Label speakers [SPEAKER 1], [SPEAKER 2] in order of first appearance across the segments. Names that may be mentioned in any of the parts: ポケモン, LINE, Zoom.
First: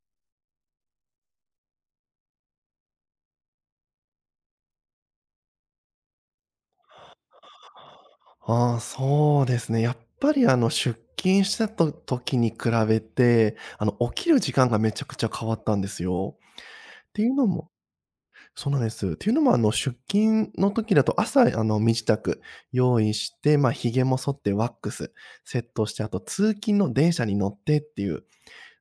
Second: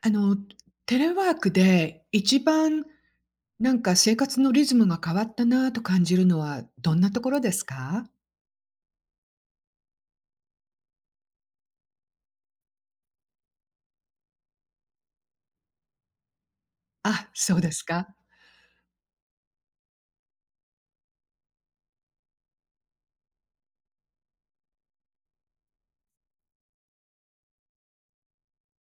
[SPEAKER 1] あの、テレワークで一番生活のリズムが変わったなと感じるのはどんなところですか？
[SPEAKER 2] ああ、そうですね。やっぱり出勤してた時に比べて、起きる時間がめちゃくちゃ変わったんですよ。って
[SPEAKER 1] あ、
[SPEAKER 2] いうの
[SPEAKER 1] そう
[SPEAKER 2] も
[SPEAKER 1] ですか。
[SPEAKER 2] そうなんです。っていうのも出勤の時だと朝身支度用意して、まあ、髭も剃ってワックスセットして、あと通勤の電車に乗ってっていう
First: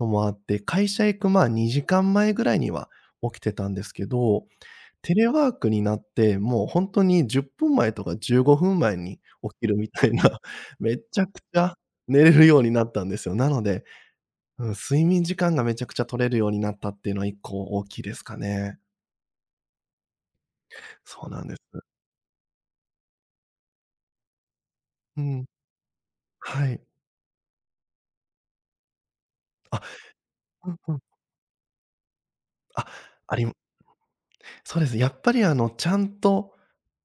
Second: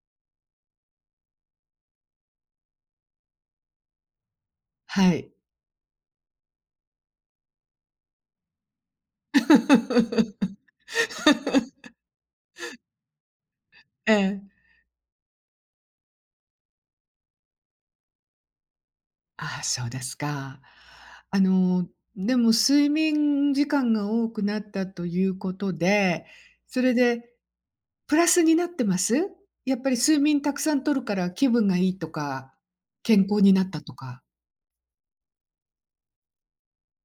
[SPEAKER 2] のもあって、会社行く、まあ、2時間前ぐらいには起きてたんですけど、
[SPEAKER 1] は
[SPEAKER 2] テレ
[SPEAKER 1] い。
[SPEAKER 2] ワークになって、もうほんとに10分前とか15分前に起きるみたいな、めちゃくちゃ寝れるようになったんですよ。なので、
[SPEAKER 1] ええ。
[SPEAKER 2] うん、睡眠時間がめちゃくちゃ取れるようになったっていうのは1個大きいですかね。
[SPEAKER 1] ああ、そうですか。
[SPEAKER 2] そう
[SPEAKER 1] あ
[SPEAKER 2] なんです。
[SPEAKER 1] の、でも睡眠時間が多くなったと
[SPEAKER 2] う
[SPEAKER 1] いう
[SPEAKER 2] ん。
[SPEAKER 1] ことで、
[SPEAKER 2] は
[SPEAKER 1] そ
[SPEAKER 2] い。
[SPEAKER 1] れでプラスになってます？やっ
[SPEAKER 2] あ、
[SPEAKER 1] ぱり睡眠たく
[SPEAKER 2] う
[SPEAKER 1] さ
[SPEAKER 2] ん
[SPEAKER 1] ん
[SPEAKER 2] う
[SPEAKER 1] 取
[SPEAKER 2] ん。
[SPEAKER 1] るから気分がいいとか、
[SPEAKER 2] あ、
[SPEAKER 1] 健
[SPEAKER 2] あ
[SPEAKER 1] 康
[SPEAKER 2] り
[SPEAKER 1] になったとか。
[SPEAKER 2] そうです。やっぱり、ちゃんと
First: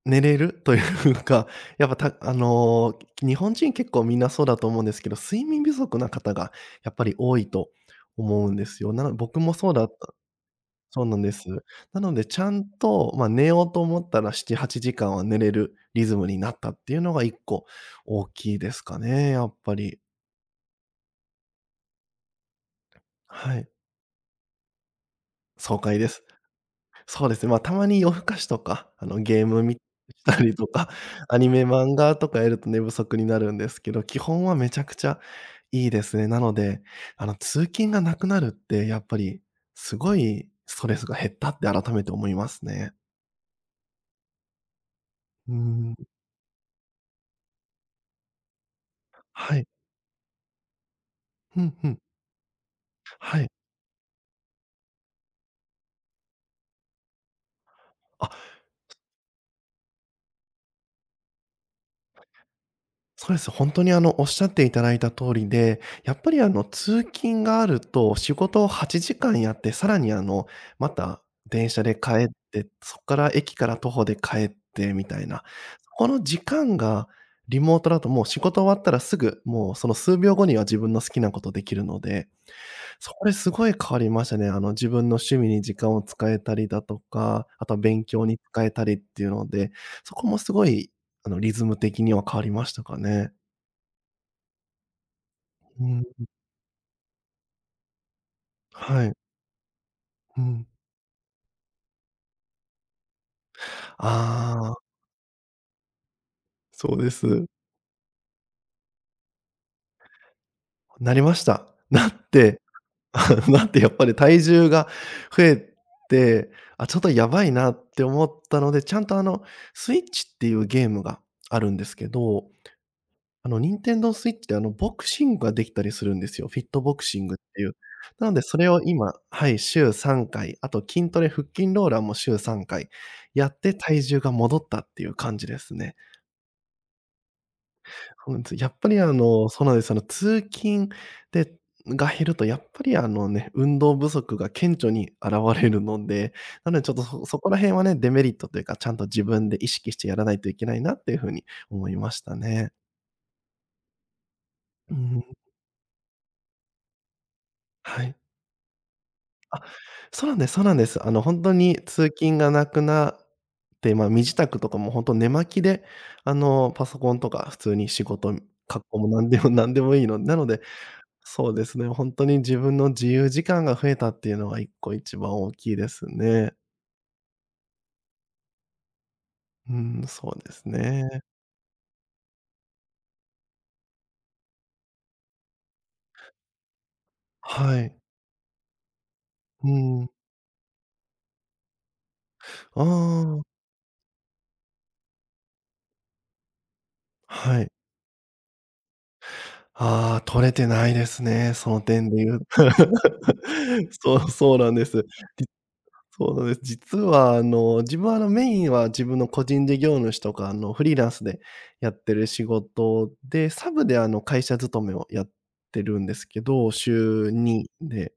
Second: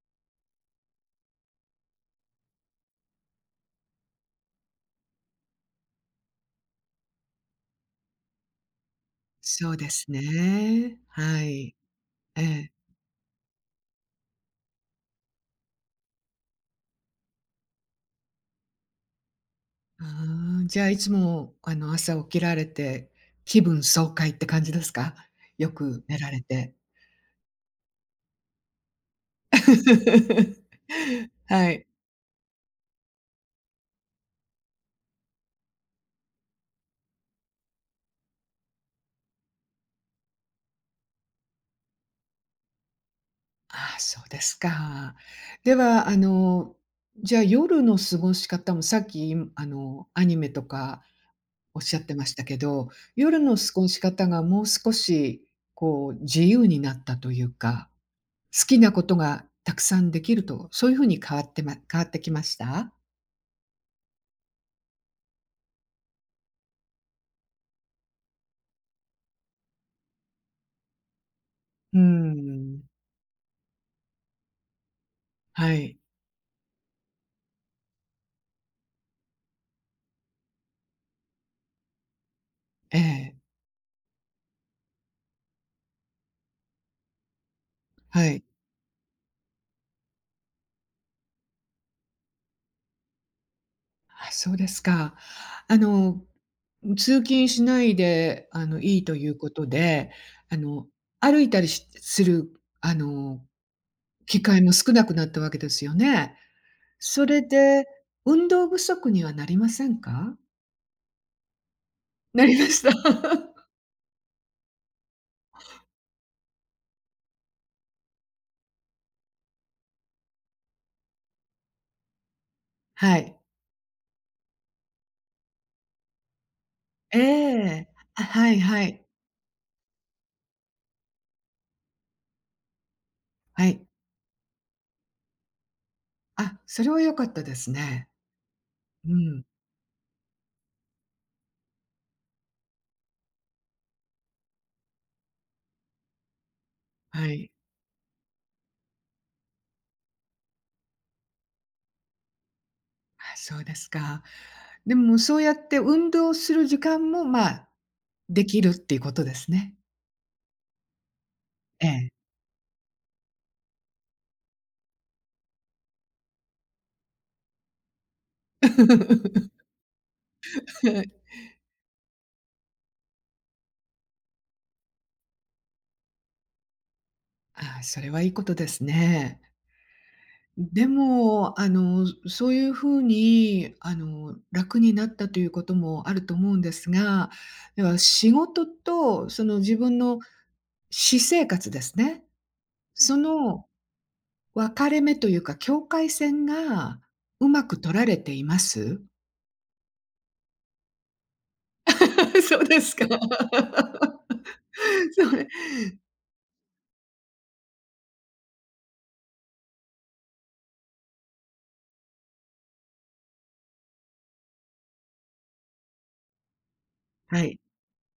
[SPEAKER 2] 寝れるというか、やっぱた、日本人結構みんなそうだと思うんですけど、睡眠不足な方がやっぱり多いと思うんですよ。なの僕も
[SPEAKER 1] そ
[SPEAKER 2] そう
[SPEAKER 1] う
[SPEAKER 2] だっ
[SPEAKER 1] です
[SPEAKER 2] た
[SPEAKER 1] ね。
[SPEAKER 2] そうなんで
[SPEAKER 1] は
[SPEAKER 2] す。
[SPEAKER 1] い。
[SPEAKER 2] なので
[SPEAKER 1] え
[SPEAKER 2] ちゃん
[SPEAKER 1] え。
[SPEAKER 2] と、まあ、寝ようと思ったら7、8時間は寝れるリズムになったっていうのが一個大きいですかね、やっぱり。
[SPEAKER 1] ああ、じゃあいつも、朝起きられて、
[SPEAKER 2] は
[SPEAKER 1] 気
[SPEAKER 2] い、
[SPEAKER 1] 分爽快って感じですか？よ
[SPEAKER 2] 爽快
[SPEAKER 1] く
[SPEAKER 2] で
[SPEAKER 1] 寝
[SPEAKER 2] す。
[SPEAKER 1] られて。
[SPEAKER 2] そうですね、まあ、たまに夜更かしとか、ゲーム見したりと か、アニメ、
[SPEAKER 1] はい。
[SPEAKER 2] 漫画とかやると寝不足になるんですけど、基本はめちゃくちゃいいですね。なので、通勤がなくなるって、やっぱりすごいストレスが減ったって改めて思いますね。
[SPEAKER 1] ああ、そうですか。
[SPEAKER 2] うー
[SPEAKER 1] で
[SPEAKER 2] ん。
[SPEAKER 1] は、じゃあ夜の過ごし方もさっき、
[SPEAKER 2] はい。
[SPEAKER 1] アニメとか
[SPEAKER 2] ふん
[SPEAKER 1] おっ
[SPEAKER 2] ふ
[SPEAKER 1] し
[SPEAKER 2] ん。
[SPEAKER 1] ゃってましたけど、夜
[SPEAKER 2] はい。
[SPEAKER 1] の過ごし方がもう少し、こう、自由になったというか、
[SPEAKER 2] あ、
[SPEAKER 1] 好きなことがたくさんできると、そういうふうに変わってきました？
[SPEAKER 2] そうです。本当に、おっしゃっていただいた通りで、やっぱり、通勤があると仕事を8時間やって、さらに、また電車で
[SPEAKER 1] う
[SPEAKER 2] 帰って、
[SPEAKER 1] ん。
[SPEAKER 2] そこから駅から徒歩で帰ってみたいな、
[SPEAKER 1] は
[SPEAKER 2] そ
[SPEAKER 1] い。
[SPEAKER 2] この時間がリモートだともう仕事終わったらすぐ、もうその数秒後には自分の好きなことできるので、
[SPEAKER 1] え
[SPEAKER 2] そこで
[SPEAKER 1] え、
[SPEAKER 2] すごい変わりましたね。自分の趣味に時間を使えたりだとか、あとは勉
[SPEAKER 1] は
[SPEAKER 2] 強に
[SPEAKER 1] い。
[SPEAKER 2] 使えたりっていうので、そこもすごい、リズム的には変わりましたかね。
[SPEAKER 1] あ、そうですか。あ
[SPEAKER 2] うん、
[SPEAKER 1] の、通勤しないで、いい
[SPEAKER 2] はい。
[SPEAKER 1] ということで、
[SPEAKER 2] う
[SPEAKER 1] あ
[SPEAKER 2] ん。
[SPEAKER 1] の、歩いたりする、あの、機
[SPEAKER 2] あ
[SPEAKER 1] 会も
[SPEAKER 2] あ、
[SPEAKER 1] 少なくなったわけですよね。
[SPEAKER 2] そうで
[SPEAKER 1] それ
[SPEAKER 2] す。
[SPEAKER 1] で、運動不足にはなりませんか？
[SPEAKER 2] なりました。なっ
[SPEAKER 1] なり
[SPEAKER 2] て、
[SPEAKER 1] ました。
[SPEAKER 2] なってやっぱり体重が増えて、あ、ちょっとやばいなって思ったので、ちゃんと、スイッチっていうゲームがあるんですけど、
[SPEAKER 1] はい。
[SPEAKER 2] 任天堂スイッチで、ボクシングができたりするんですよ。フィットボク
[SPEAKER 1] え
[SPEAKER 2] シングっていう。
[SPEAKER 1] え。あ、
[SPEAKER 2] なので
[SPEAKER 1] は
[SPEAKER 2] そ
[SPEAKER 1] い
[SPEAKER 2] れを
[SPEAKER 1] はい。
[SPEAKER 2] 今はい、週3回、あと筋トレ、腹筋ローラーも週3回やっ
[SPEAKER 1] は
[SPEAKER 2] て
[SPEAKER 1] い。
[SPEAKER 2] 体重が戻ったっていう感じですね。
[SPEAKER 1] あ、それは良かったですね。
[SPEAKER 2] そうなんです。やっぱり、
[SPEAKER 1] うん、
[SPEAKER 2] そうなんです。通勤でが減ると、やっぱりあのね、運動不足が顕著に現れるので、なのでちょっと
[SPEAKER 1] は
[SPEAKER 2] そ
[SPEAKER 1] い。
[SPEAKER 2] こら辺はね、デメリットというか、ちゃんと自分で意識してやらないといけないなっていう風に思いましたね。
[SPEAKER 1] あ、そうですか。
[SPEAKER 2] う
[SPEAKER 1] でも
[SPEAKER 2] ん、
[SPEAKER 1] そうやって運動する時間も、まあ、
[SPEAKER 2] はい。
[SPEAKER 1] できるっていうことです
[SPEAKER 2] あ、
[SPEAKER 1] ね。
[SPEAKER 2] そうなんですそうなんです。ほんとに
[SPEAKER 1] ええ。
[SPEAKER 2] 通勤がなくなって、ま、身支度とかもほんと寝巻きで、パソコンとか普通に仕事、格好も何でもいいのでなので、そうですね、本当に自分の自由時間が増えたっていうのは一個一番大きいですね。
[SPEAKER 1] あ、それはいいことですね。
[SPEAKER 2] うん、そうです
[SPEAKER 1] で
[SPEAKER 2] ね。
[SPEAKER 1] も、そういうふうに、楽になったということもあると思うんですが、
[SPEAKER 2] は
[SPEAKER 1] で
[SPEAKER 2] い。
[SPEAKER 1] は仕事とその
[SPEAKER 2] う
[SPEAKER 1] 自分
[SPEAKER 2] ん。
[SPEAKER 1] の私生活ですね。
[SPEAKER 2] あ
[SPEAKER 1] そ
[SPEAKER 2] あ、
[SPEAKER 1] の分かれ目というか、境界線がう
[SPEAKER 2] は
[SPEAKER 1] ま
[SPEAKER 2] い。
[SPEAKER 1] く取られています？
[SPEAKER 2] ああ、取れてないですね、その点で言 う
[SPEAKER 1] そうですか。
[SPEAKER 2] そうなんです。
[SPEAKER 1] そうね。
[SPEAKER 2] そうなんです。実は、自分は、メインは自分の個人事業主とか、フリーランスでやってる仕事で、サブで、会社勤めをやってるんですけど、週
[SPEAKER 1] はい。
[SPEAKER 2] 2で。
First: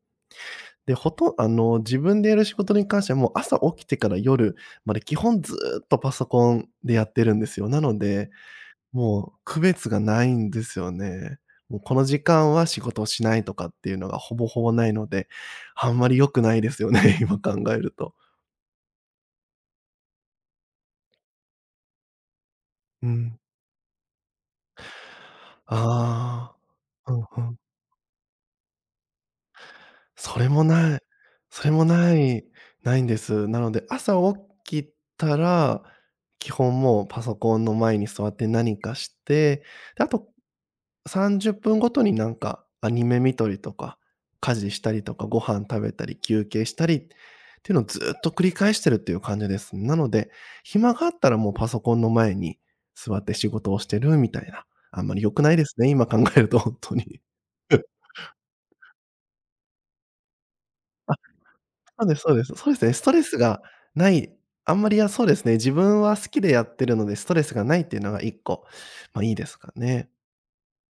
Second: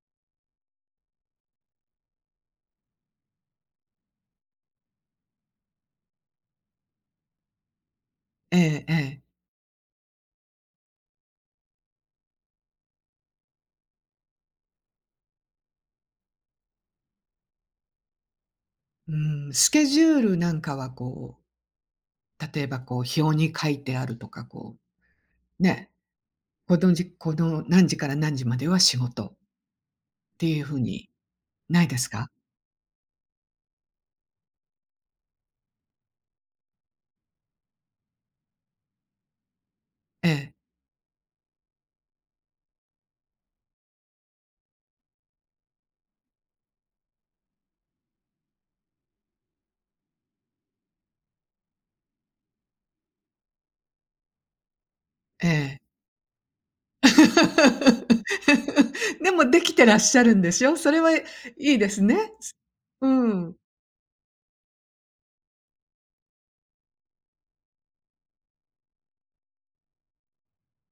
[SPEAKER 2] で、ほとん、自分でやる仕事に関しては、もう朝起きてから夜まで基本ずっとパソコンでやってるんですよ。なので、
[SPEAKER 1] ええ。
[SPEAKER 2] もう区別がないんですよね。もうこの時間は仕事をしないとかっていうのがほぼほぼないので、あんまり良くないですよね、今考えると。
[SPEAKER 1] うん、スケジュールなんかはこう、例えばこ
[SPEAKER 2] う
[SPEAKER 1] う表
[SPEAKER 2] ん。
[SPEAKER 1] に書いてあるとか、こう、ね、
[SPEAKER 2] ああ。
[SPEAKER 1] このじこ
[SPEAKER 2] うんうん。
[SPEAKER 1] の何時から何時までは仕事っ
[SPEAKER 2] そ
[SPEAKER 1] て
[SPEAKER 2] れ
[SPEAKER 1] いう
[SPEAKER 2] も
[SPEAKER 1] 風
[SPEAKER 2] ない。
[SPEAKER 1] に
[SPEAKER 2] それ
[SPEAKER 1] な
[SPEAKER 2] も
[SPEAKER 1] いです
[SPEAKER 2] な
[SPEAKER 1] か？
[SPEAKER 2] い、ないんです。なので、朝起きたら、基本もうパソコンの前に座って何かして、で、あ
[SPEAKER 1] え
[SPEAKER 2] と
[SPEAKER 1] え、
[SPEAKER 2] 30分ごとになんかアニメ見たりとか、家事したりとか、ご飯食べたり、休憩したりっていうのをずっと繰り返してるっていう感じです。なので、暇があったらもうパソコンの前に座って仕事をしてるみたいな、あんまり良く
[SPEAKER 1] え
[SPEAKER 2] ないです
[SPEAKER 1] え。
[SPEAKER 2] ね、今考えると本当に。
[SPEAKER 1] でもできてらっしゃるんでしょ？それはいいです
[SPEAKER 2] そうで
[SPEAKER 1] ね。
[SPEAKER 2] すそうです。そうですね、ス
[SPEAKER 1] う
[SPEAKER 2] トレス
[SPEAKER 1] ん。
[SPEAKER 2] がない、あんまり、や、そうですね、自分は好きでやってるので、ストレスがないっていうのが1個、ま、いいですかね。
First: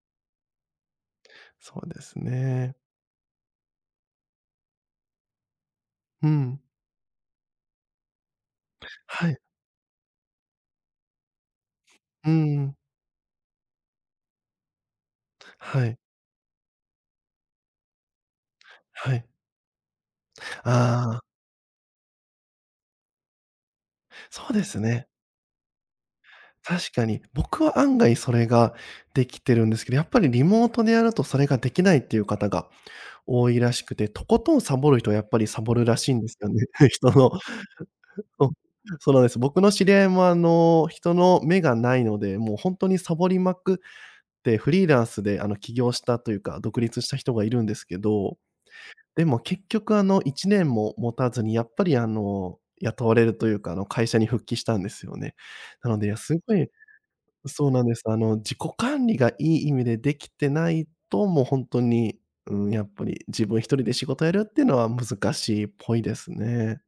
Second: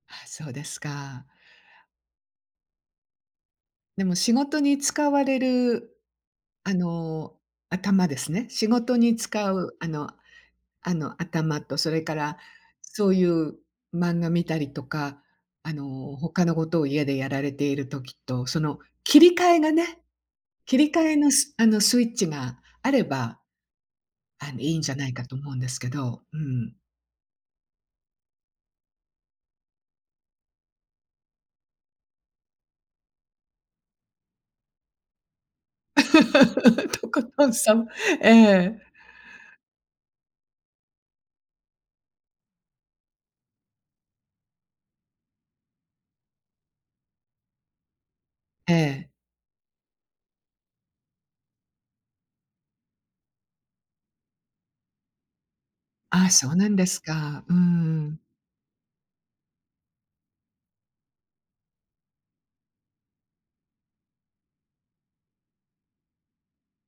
[SPEAKER 1] あ、そうですか。
[SPEAKER 2] そうですね。
[SPEAKER 1] でも仕事に使われる、
[SPEAKER 2] うん。
[SPEAKER 1] あの、頭ですね。仕事に
[SPEAKER 2] はい。
[SPEAKER 1] 使う、あの、頭と、それか
[SPEAKER 2] う
[SPEAKER 1] ら
[SPEAKER 2] ん。
[SPEAKER 1] そういう漫画見たりとか、
[SPEAKER 2] はい。
[SPEAKER 1] 他のことを家でやられている時と、その
[SPEAKER 2] は
[SPEAKER 1] 切
[SPEAKER 2] い。
[SPEAKER 1] り替えがね、切り替え
[SPEAKER 2] ああ、
[SPEAKER 1] のスあの、スイッチがあれば、
[SPEAKER 2] そうで
[SPEAKER 1] いい
[SPEAKER 2] す
[SPEAKER 1] んじゃな
[SPEAKER 2] ね。
[SPEAKER 1] いかと思うんですけど、うん。
[SPEAKER 2] 確かに。僕は案外それができてるんですけど、やっぱりリモートでやるとそれができないっていう方が多いらしくて、とことんサボる人はやっぱりサボるらしいんですよね。
[SPEAKER 1] と
[SPEAKER 2] 人
[SPEAKER 1] こ
[SPEAKER 2] の
[SPEAKER 1] とんさん、え
[SPEAKER 2] そう。
[SPEAKER 1] え、
[SPEAKER 2] そうなんです。僕の知り合いも、人の目がないので、もうほんとにサボりまくって、フリーランスで、起業したというか、独立した人がいるんですけど、
[SPEAKER 1] ええ。
[SPEAKER 2] でも結局、1年も持たずに、やっぱり、雇われるというか、会社に復帰したんですよね。なので、いや、
[SPEAKER 1] ああ、
[SPEAKER 2] す
[SPEAKER 1] そ
[SPEAKER 2] ご
[SPEAKER 1] うな
[SPEAKER 2] い
[SPEAKER 1] んですか。う
[SPEAKER 2] そうなんです。
[SPEAKER 1] ん。
[SPEAKER 2] 自己管理がいい意味でできてないと、もうほんとに、うーん、やっぱり自分一人で仕事やるっていうのは難しいっぽいですね。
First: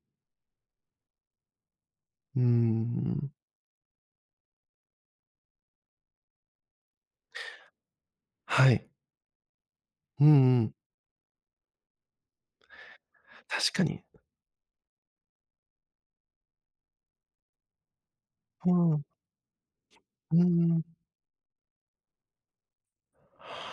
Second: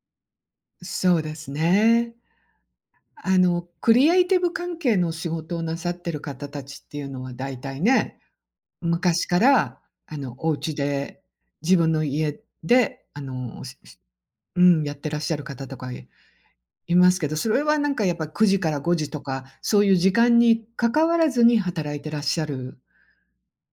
[SPEAKER 1] そうですね。
[SPEAKER 2] うーん。
[SPEAKER 1] クリエイティブ関係の仕事をなさってる方たちっていうのは大体ね、
[SPEAKER 2] はい。
[SPEAKER 1] 昔から、
[SPEAKER 2] うん
[SPEAKER 1] お
[SPEAKER 2] うん。
[SPEAKER 1] 家で、自分の家で、あの、
[SPEAKER 2] 確
[SPEAKER 1] し
[SPEAKER 2] か
[SPEAKER 1] し
[SPEAKER 2] に。
[SPEAKER 1] うん、やってらっしゃる方とかいいますけど、それはなんかやっぱ9時
[SPEAKER 2] う
[SPEAKER 1] から
[SPEAKER 2] ん、
[SPEAKER 1] 5
[SPEAKER 2] う
[SPEAKER 1] 時とか、そういう時
[SPEAKER 2] ー
[SPEAKER 1] 間に
[SPEAKER 2] ん。
[SPEAKER 1] 関わらずに働いてらっしゃる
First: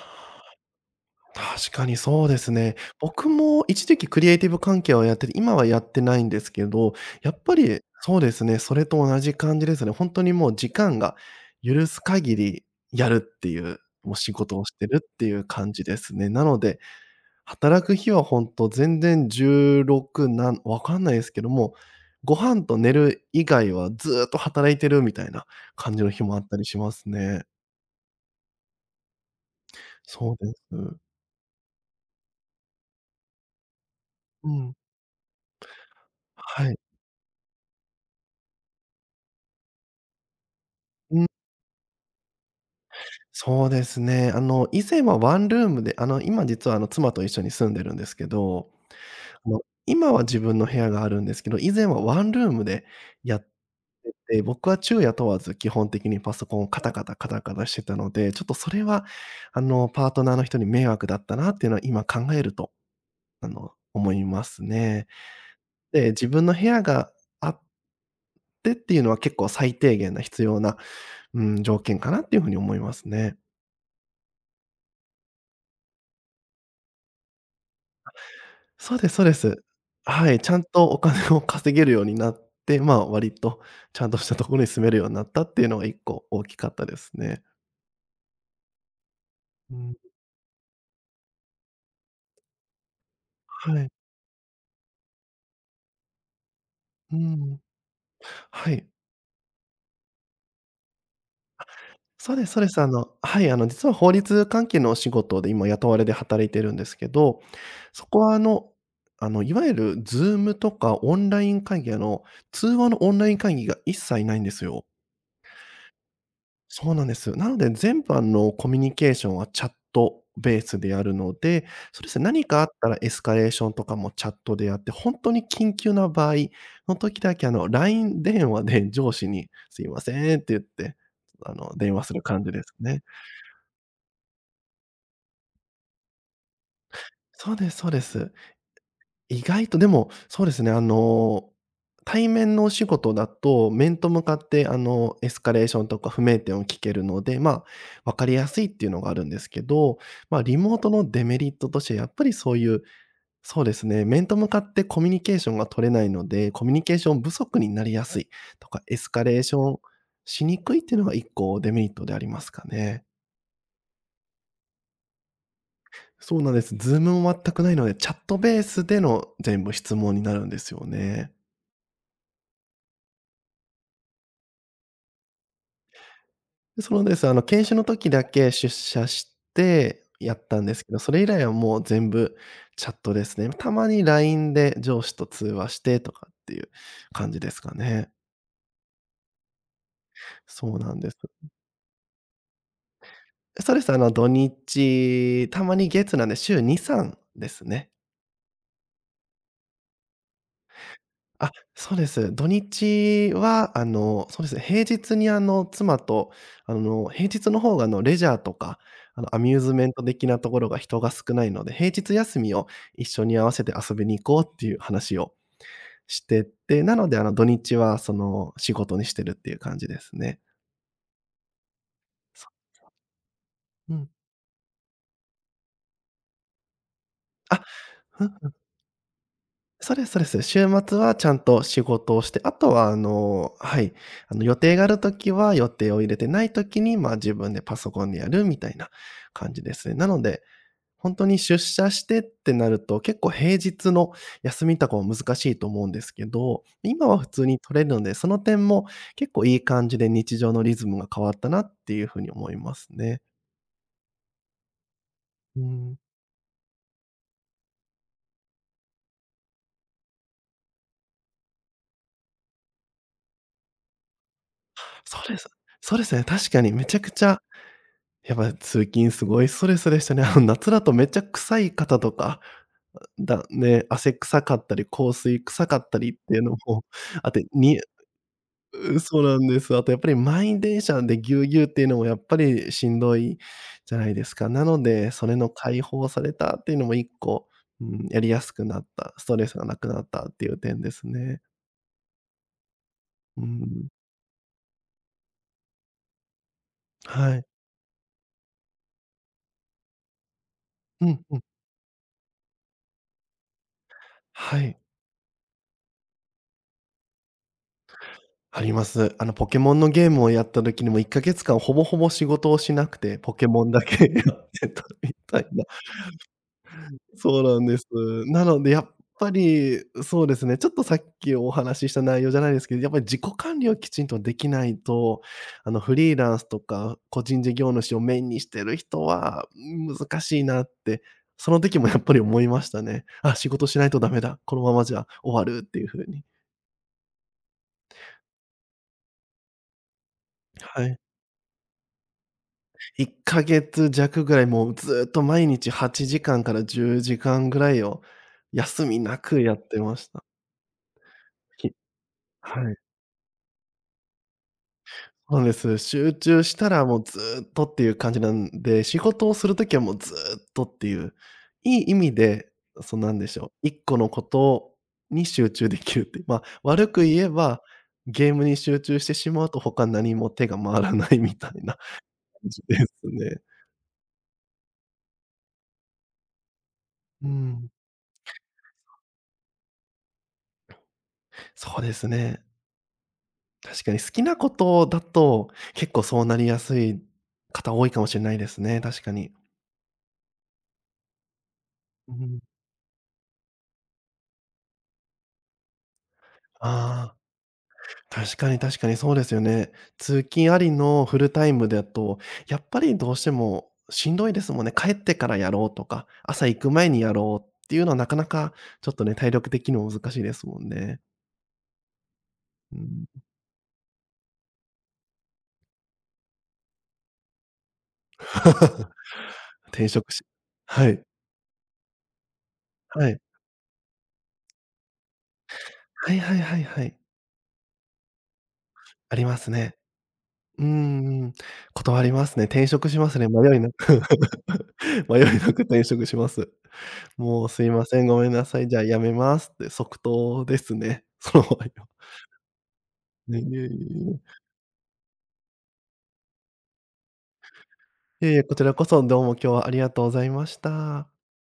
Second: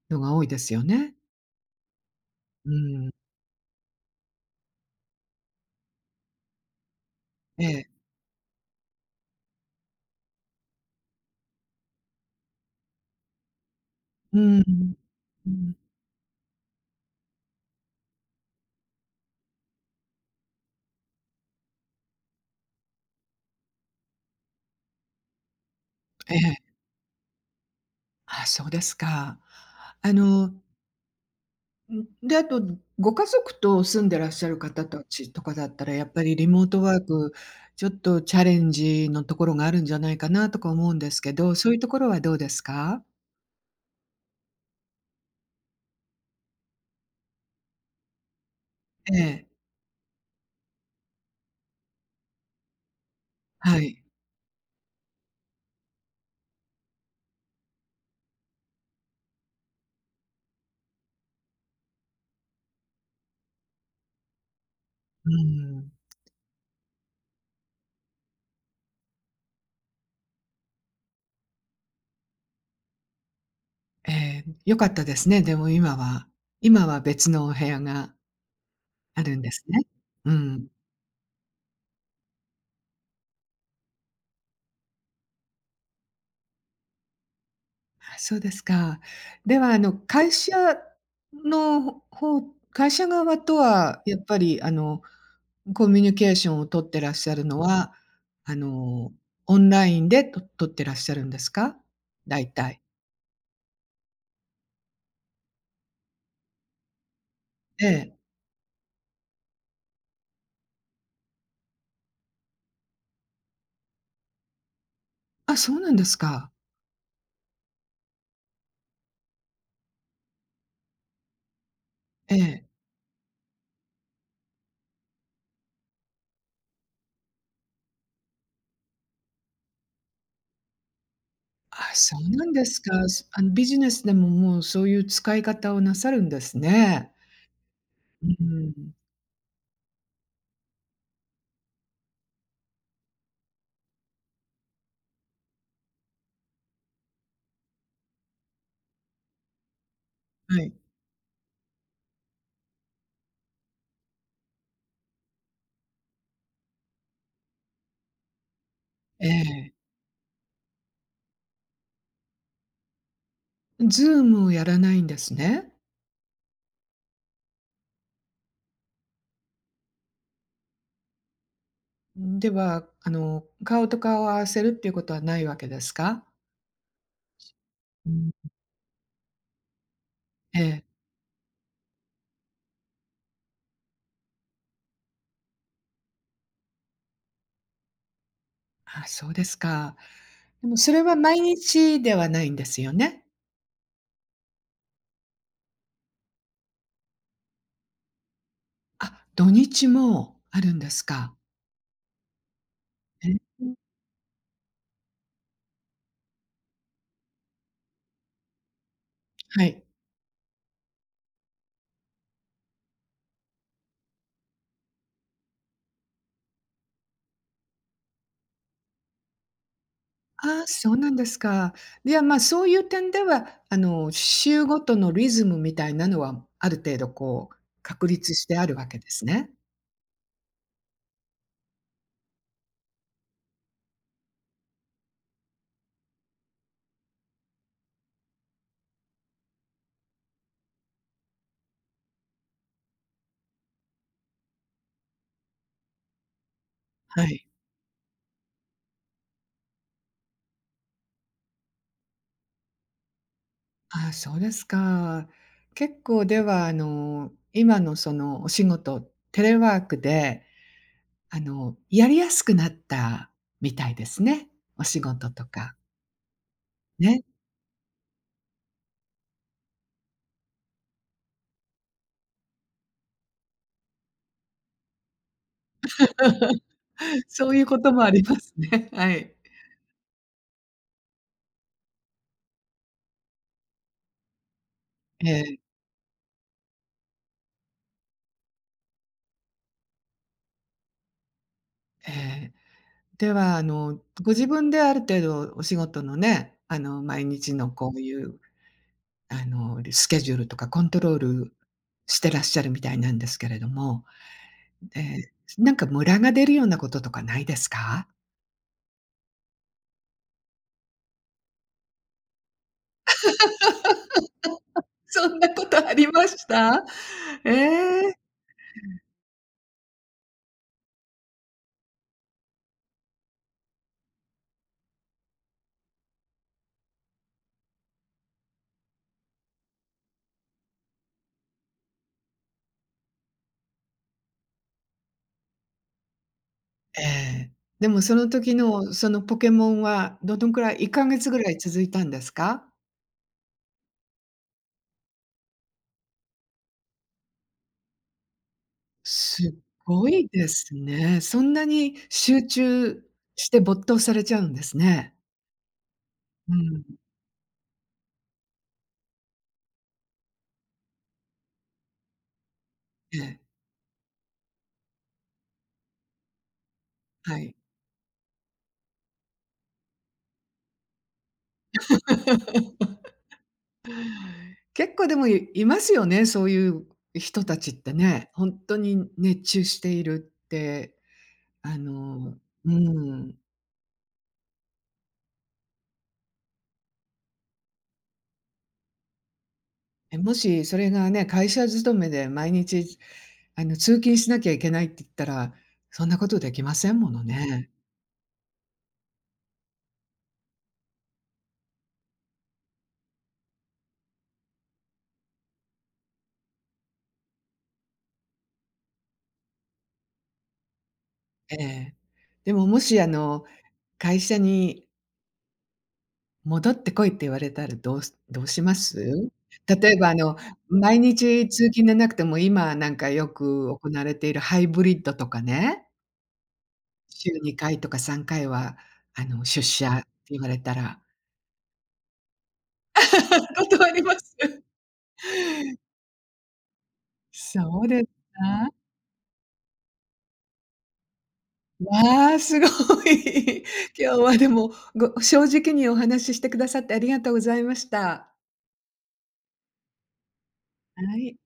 [SPEAKER 1] のが多いですよね。
[SPEAKER 2] 確かにそうです
[SPEAKER 1] う
[SPEAKER 2] ね。
[SPEAKER 1] ん、
[SPEAKER 2] 僕も一時期クリエイティブ関係をやってて、今はやってないんですけど、やっぱ
[SPEAKER 1] え
[SPEAKER 2] り
[SPEAKER 1] え、
[SPEAKER 2] そうですね、それと同じ感じですね。ほんとにもう時間が許す限りやるっていう、もう仕
[SPEAKER 1] う
[SPEAKER 2] 事をして
[SPEAKER 1] ん、
[SPEAKER 2] るっていう
[SPEAKER 1] うん、
[SPEAKER 2] 感じですね。なので、働く日はほんと全然16なんわかんないですけども、ご飯と寝る以外はずっと働いてるみたいな感じの日
[SPEAKER 1] え
[SPEAKER 2] もあった
[SPEAKER 1] え、
[SPEAKER 2] りしますね。
[SPEAKER 1] あ、そうですか。あ
[SPEAKER 2] そう
[SPEAKER 1] の
[SPEAKER 2] です。
[SPEAKER 1] で、あと、ご家族と住んでらっしゃ
[SPEAKER 2] う
[SPEAKER 1] る
[SPEAKER 2] ん。
[SPEAKER 1] 方たちとかだったら、やっぱりリモー
[SPEAKER 2] はい。
[SPEAKER 1] トワーク、ちょっとチャレンジのところがあるんじゃないかなとか思うんです
[SPEAKER 2] うん、
[SPEAKER 1] けど、そういうところはどうですか？
[SPEAKER 2] そうですね。以前はワンルームで、今実は、妻と一緒に住んでるんですけど、
[SPEAKER 1] ええ、
[SPEAKER 2] あの、今は自分の部屋があるんですけど、以前はワンルームでやっ
[SPEAKER 1] はい。
[SPEAKER 2] てて、僕は昼夜問わず基本的にパソコンをカタカタカタカタしてたので、ちょっとそれは、パートナーの人に迷惑だったなっていうのは今考えると、思いますね。
[SPEAKER 1] うん。
[SPEAKER 2] で、自分の部屋があってっていうのは結構最低限な必要なうん、条件かなっていう風に思いますね。
[SPEAKER 1] ええ、良かったですね、でも今は別のお部屋が
[SPEAKER 2] そうです
[SPEAKER 1] あ
[SPEAKER 2] そうで
[SPEAKER 1] るんで
[SPEAKER 2] す。
[SPEAKER 1] すね。
[SPEAKER 2] は
[SPEAKER 1] う
[SPEAKER 2] い、ちゃん
[SPEAKER 1] ん。
[SPEAKER 2] とお金を 稼げるようになって、まあ、割とちゃんとしたところに住めるようになったっていうのが一個大きかったですね。
[SPEAKER 1] あ、そうですか。では、
[SPEAKER 2] うん、
[SPEAKER 1] の方会社側と
[SPEAKER 2] はい。
[SPEAKER 1] はやっぱり、コミュニケーションを取ってらっ
[SPEAKER 2] う
[SPEAKER 1] しゃるの
[SPEAKER 2] ん。
[SPEAKER 1] は、あ
[SPEAKER 2] はい。
[SPEAKER 1] の、オンラインで取ってらっしゃるんですか？
[SPEAKER 2] そうで
[SPEAKER 1] 大
[SPEAKER 2] すそうで
[SPEAKER 1] 体。
[SPEAKER 2] す。実は法律関係のお仕事で今雇われで働いてるんですけど、
[SPEAKER 1] え
[SPEAKER 2] そ
[SPEAKER 1] え。
[SPEAKER 2] こはあの、いわゆる Zoom とかオンライン会議、通話のオンライン会議が一切ないんですよ。
[SPEAKER 1] あ、そうなんですか。
[SPEAKER 2] そうなんです。なので、全般のコミュニケーションはチャットベースでやるので、そうですね、
[SPEAKER 1] え
[SPEAKER 2] 何かあ
[SPEAKER 1] え。
[SPEAKER 2] ったらエスカレーションとかもチャットでやって、本当に緊急な場合の時だけ、LINE 電話で上司に「すいません」って言って、
[SPEAKER 1] あ、
[SPEAKER 2] 電話す
[SPEAKER 1] そ
[SPEAKER 2] る
[SPEAKER 1] う
[SPEAKER 2] 感
[SPEAKER 1] な
[SPEAKER 2] じ
[SPEAKER 1] ん
[SPEAKER 2] で
[SPEAKER 1] で
[SPEAKER 2] す
[SPEAKER 1] す
[SPEAKER 2] ね。
[SPEAKER 1] か。すあの、ビジネスでももうそういう使い方をなさるんですね。
[SPEAKER 2] そうですそうで
[SPEAKER 1] う
[SPEAKER 2] す。
[SPEAKER 1] ーん。
[SPEAKER 2] 意外とでも、対面のお仕事だと、面と向かって、エスカレーションとか不明点を聞けるので、まあ、わかりやすいっていうのがあるんですけど、まあ、リ
[SPEAKER 1] はい。
[SPEAKER 2] モートのデメリットとして、やっぱりそういう、そうですね、面と向かってコミュニケーションが取れないので、コミュニケーション不足になりやすいとか、エスカ
[SPEAKER 1] え
[SPEAKER 2] レーシ
[SPEAKER 1] え。
[SPEAKER 2] ョンしにくいっていうのが一個デメリットでありますかね。
[SPEAKER 1] Zoom をやらないんですね。
[SPEAKER 2] そうなんです。Zoom も全くないので、チャットベースでの全部質問になるんですよね。
[SPEAKER 1] では、顔と顔を合わせるっていうことはないわけですか？
[SPEAKER 2] そうです。研修の
[SPEAKER 1] う
[SPEAKER 2] 時だ
[SPEAKER 1] ん。
[SPEAKER 2] け出社してやっ
[SPEAKER 1] え
[SPEAKER 2] たんで
[SPEAKER 1] え。
[SPEAKER 2] すけど、それ以来はもう全部チャットですね。たまに LINE で上司と通話してとかっていう感じですかね。
[SPEAKER 1] あ、そうですか。で
[SPEAKER 2] そ
[SPEAKER 1] も
[SPEAKER 2] う
[SPEAKER 1] そ
[SPEAKER 2] なん
[SPEAKER 1] れ
[SPEAKER 2] で
[SPEAKER 1] は
[SPEAKER 2] す。
[SPEAKER 1] 毎日ではないんですよね？
[SPEAKER 2] そうです。土日、たまに月なんで週2、3ですね。
[SPEAKER 1] あ、土日もあるんですか。
[SPEAKER 2] あ、そうです。土日
[SPEAKER 1] え、
[SPEAKER 2] は、平日に妻と、平日の方がレジャーとか、アミュー
[SPEAKER 1] は
[SPEAKER 2] ズ
[SPEAKER 1] い。
[SPEAKER 2] メント的なところが人が少ないので、平日休みを一緒に合わせて遊びに行こうっていう話をしてて、なので、土日はその、仕事にしてるっていう感じですね。
[SPEAKER 1] ああ、そうなんですか。いや、まあ、
[SPEAKER 2] そ
[SPEAKER 1] そういう点では、
[SPEAKER 2] うん。
[SPEAKER 1] 週ごとのリズムみたいなのは、ある程度こう、
[SPEAKER 2] あ、
[SPEAKER 1] 確
[SPEAKER 2] ふ
[SPEAKER 1] 立し
[SPEAKER 2] ん。
[SPEAKER 1] てあるわけですね。
[SPEAKER 2] そうですそうです。週末はちゃんと仕事をして、あとははい、あの予定があるときは予定を入れてないときに、ま、自分でパソコンでやるみたいな感じですね。なので、本当に出社してってなると、結構平日の休みとかも難しいと思うんですけど、今は
[SPEAKER 1] は
[SPEAKER 2] 普通
[SPEAKER 1] い。
[SPEAKER 2] に取れるので、その点も結構いい感じで日常のリズムが変わったなっていう風に思いますね。
[SPEAKER 1] ああ、そうですか。
[SPEAKER 2] う
[SPEAKER 1] 結
[SPEAKER 2] ん。
[SPEAKER 1] 構では、今のそのお仕事、テレワークで、やりやすくなったみたいですね。お仕
[SPEAKER 2] そう
[SPEAKER 1] 事
[SPEAKER 2] で
[SPEAKER 1] と
[SPEAKER 2] す。
[SPEAKER 1] か、
[SPEAKER 2] そうですね、確かにめちゃく
[SPEAKER 1] ね。
[SPEAKER 2] ちゃやっぱ通勤すごいストレスでしたね。あの夏だとめっちゃ臭い方とか、だね、汗臭かったり、香水臭かったりっていうのも、あと
[SPEAKER 1] そういうこ
[SPEAKER 2] に
[SPEAKER 1] ともありますね。
[SPEAKER 2] う
[SPEAKER 1] は
[SPEAKER 2] そう
[SPEAKER 1] い。
[SPEAKER 2] なんです。あとやっぱり満員電車でぎゅうぎゅうっていうのもやっぱりしんどいじゃないですか。なので、そ
[SPEAKER 1] え
[SPEAKER 2] れの
[SPEAKER 1] え、
[SPEAKER 2] 解放されたっていうのも1個、うん、やりやすくなった、ストレスがなくなったっていう点ですね。
[SPEAKER 1] ええ。で
[SPEAKER 2] う
[SPEAKER 1] は、
[SPEAKER 2] ん。
[SPEAKER 1] ご自分である程度お仕事のね、毎
[SPEAKER 2] はい。
[SPEAKER 1] 日のこういう、スケジュールとかコント
[SPEAKER 2] う
[SPEAKER 1] ロー
[SPEAKER 2] んうん。
[SPEAKER 1] ルしてらっしゃるみたいなんですけれども、
[SPEAKER 2] はい。
[SPEAKER 1] えなんかムラが出るようなこととかないですか？
[SPEAKER 2] あります。ポケモンのゲームをやった時にも1か月間ほぼほぼ仕事をしなくて、ポケモンだけやってたみ
[SPEAKER 1] そん
[SPEAKER 2] たい
[SPEAKER 1] な
[SPEAKER 2] な。
[SPEAKER 1] ことありました？
[SPEAKER 2] そう
[SPEAKER 1] え
[SPEAKER 2] なんです。
[SPEAKER 1] え。
[SPEAKER 2] なのでやっぱり、そうですね、ちょっとさっきお話しした内容じゃないですけど、やっぱり自己管理をきちんとできないと、フリーランスとか個人事業主をメインにしてる人は難しいなって、その時もやっぱり思いましたね。あ、仕事しないとダメだ。このままじゃ終わるっていう風に。
[SPEAKER 1] ええ。でもその時のそのポケモンはどのくらい
[SPEAKER 2] は
[SPEAKER 1] 1
[SPEAKER 2] い。
[SPEAKER 1] か月ぐらい続いたんですか？
[SPEAKER 2] 1ヶ月弱ぐらい、もうずっと毎日8時間かんから10時間ぐらいを休みなく
[SPEAKER 1] す
[SPEAKER 2] やってま
[SPEAKER 1] ご
[SPEAKER 2] した。
[SPEAKER 1] いですね。そんな
[SPEAKER 2] き
[SPEAKER 1] に集
[SPEAKER 2] はい。
[SPEAKER 1] 中して没頭されちゃうんですね。
[SPEAKER 2] そうなんです。集中し
[SPEAKER 1] う
[SPEAKER 2] た
[SPEAKER 1] ん、
[SPEAKER 2] らもうずっとっていう感じなんで、仕事をする時はもうずっとっていう、いい意味で、そ、な
[SPEAKER 1] え
[SPEAKER 2] んでし
[SPEAKER 1] え、
[SPEAKER 2] ょう、1個のことに集中できるって、まあ、悪く言え
[SPEAKER 1] はい。
[SPEAKER 2] ば、ゲームに集中してしまうと他何も手が回らないみたいな感じ ですね。
[SPEAKER 1] 結構でもいいますよね、そういう
[SPEAKER 2] う
[SPEAKER 1] 人たち
[SPEAKER 2] ん、
[SPEAKER 1] ってね。ほんとに熱中しているって、あ
[SPEAKER 2] そうです
[SPEAKER 1] の
[SPEAKER 2] ね。
[SPEAKER 1] うん。
[SPEAKER 2] 確かに好きなことだと、結構そうなりやすい方多いかもしれないですね、確かに。
[SPEAKER 1] え、もしそれがね、会社勤め
[SPEAKER 2] う
[SPEAKER 1] で
[SPEAKER 2] ん。
[SPEAKER 1] 毎日、通勤しなきゃいけないって言ったら、そんなことできませんも
[SPEAKER 2] ああ、
[SPEAKER 1] のね。
[SPEAKER 2] 確かに確かにそうですよね。通勤ありのフルタイムだと、やっぱりどうしてもしんどいですもんね。帰ってからやろうとか、朝行く前にやろうっていうのはなかなかちょっとね、体力的にも難しいですもんね。
[SPEAKER 1] ええ。でも
[SPEAKER 2] う
[SPEAKER 1] もし
[SPEAKER 2] ん。
[SPEAKER 1] 会社に戻ってこいって言われたらどうします？
[SPEAKER 2] 転
[SPEAKER 1] 例えば
[SPEAKER 2] 職しは
[SPEAKER 1] 毎
[SPEAKER 2] い。
[SPEAKER 1] 日通勤でなくても、今なんか
[SPEAKER 2] はい。
[SPEAKER 1] よく行われているハイブリッドとかね、
[SPEAKER 2] はいはいはいはい。
[SPEAKER 1] 週2回とか3回は
[SPEAKER 2] あります
[SPEAKER 1] 出
[SPEAKER 2] ね。
[SPEAKER 1] 社って言われ
[SPEAKER 2] う
[SPEAKER 1] たら。
[SPEAKER 2] んうん。断りますね。転職しますね。迷いな
[SPEAKER 1] 断
[SPEAKER 2] く
[SPEAKER 1] ります。
[SPEAKER 2] 迷いなく転職します。もうすい
[SPEAKER 1] そ
[SPEAKER 2] ま
[SPEAKER 1] うで
[SPEAKER 2] せ
[SPEAKER 1] す
[SPEAKER 2] ん、ごめんなさい、
[SPEAKER 1] か？
[SPEAKER 2] じゃあ辞めますって即答ですね。その場合は。
[SPEAKER 1] わあ、すご
[SPEAKER 2] ね、いえい
[SPEAKER 1] い。
[SPEAKER 2] えい
[SPEAKER 1] 今
[SPEAKER 2] え。
[SPEAKER 1] 日はでも、ご正直にお話ししてくださってありがとうございまし
[SPEAKER 2] いえ
[SPEAKER 1] た。
[SPEAKER 2] いえ、こちらこそどうも今日はありがとうございました。
[SPEAKER 1] はい。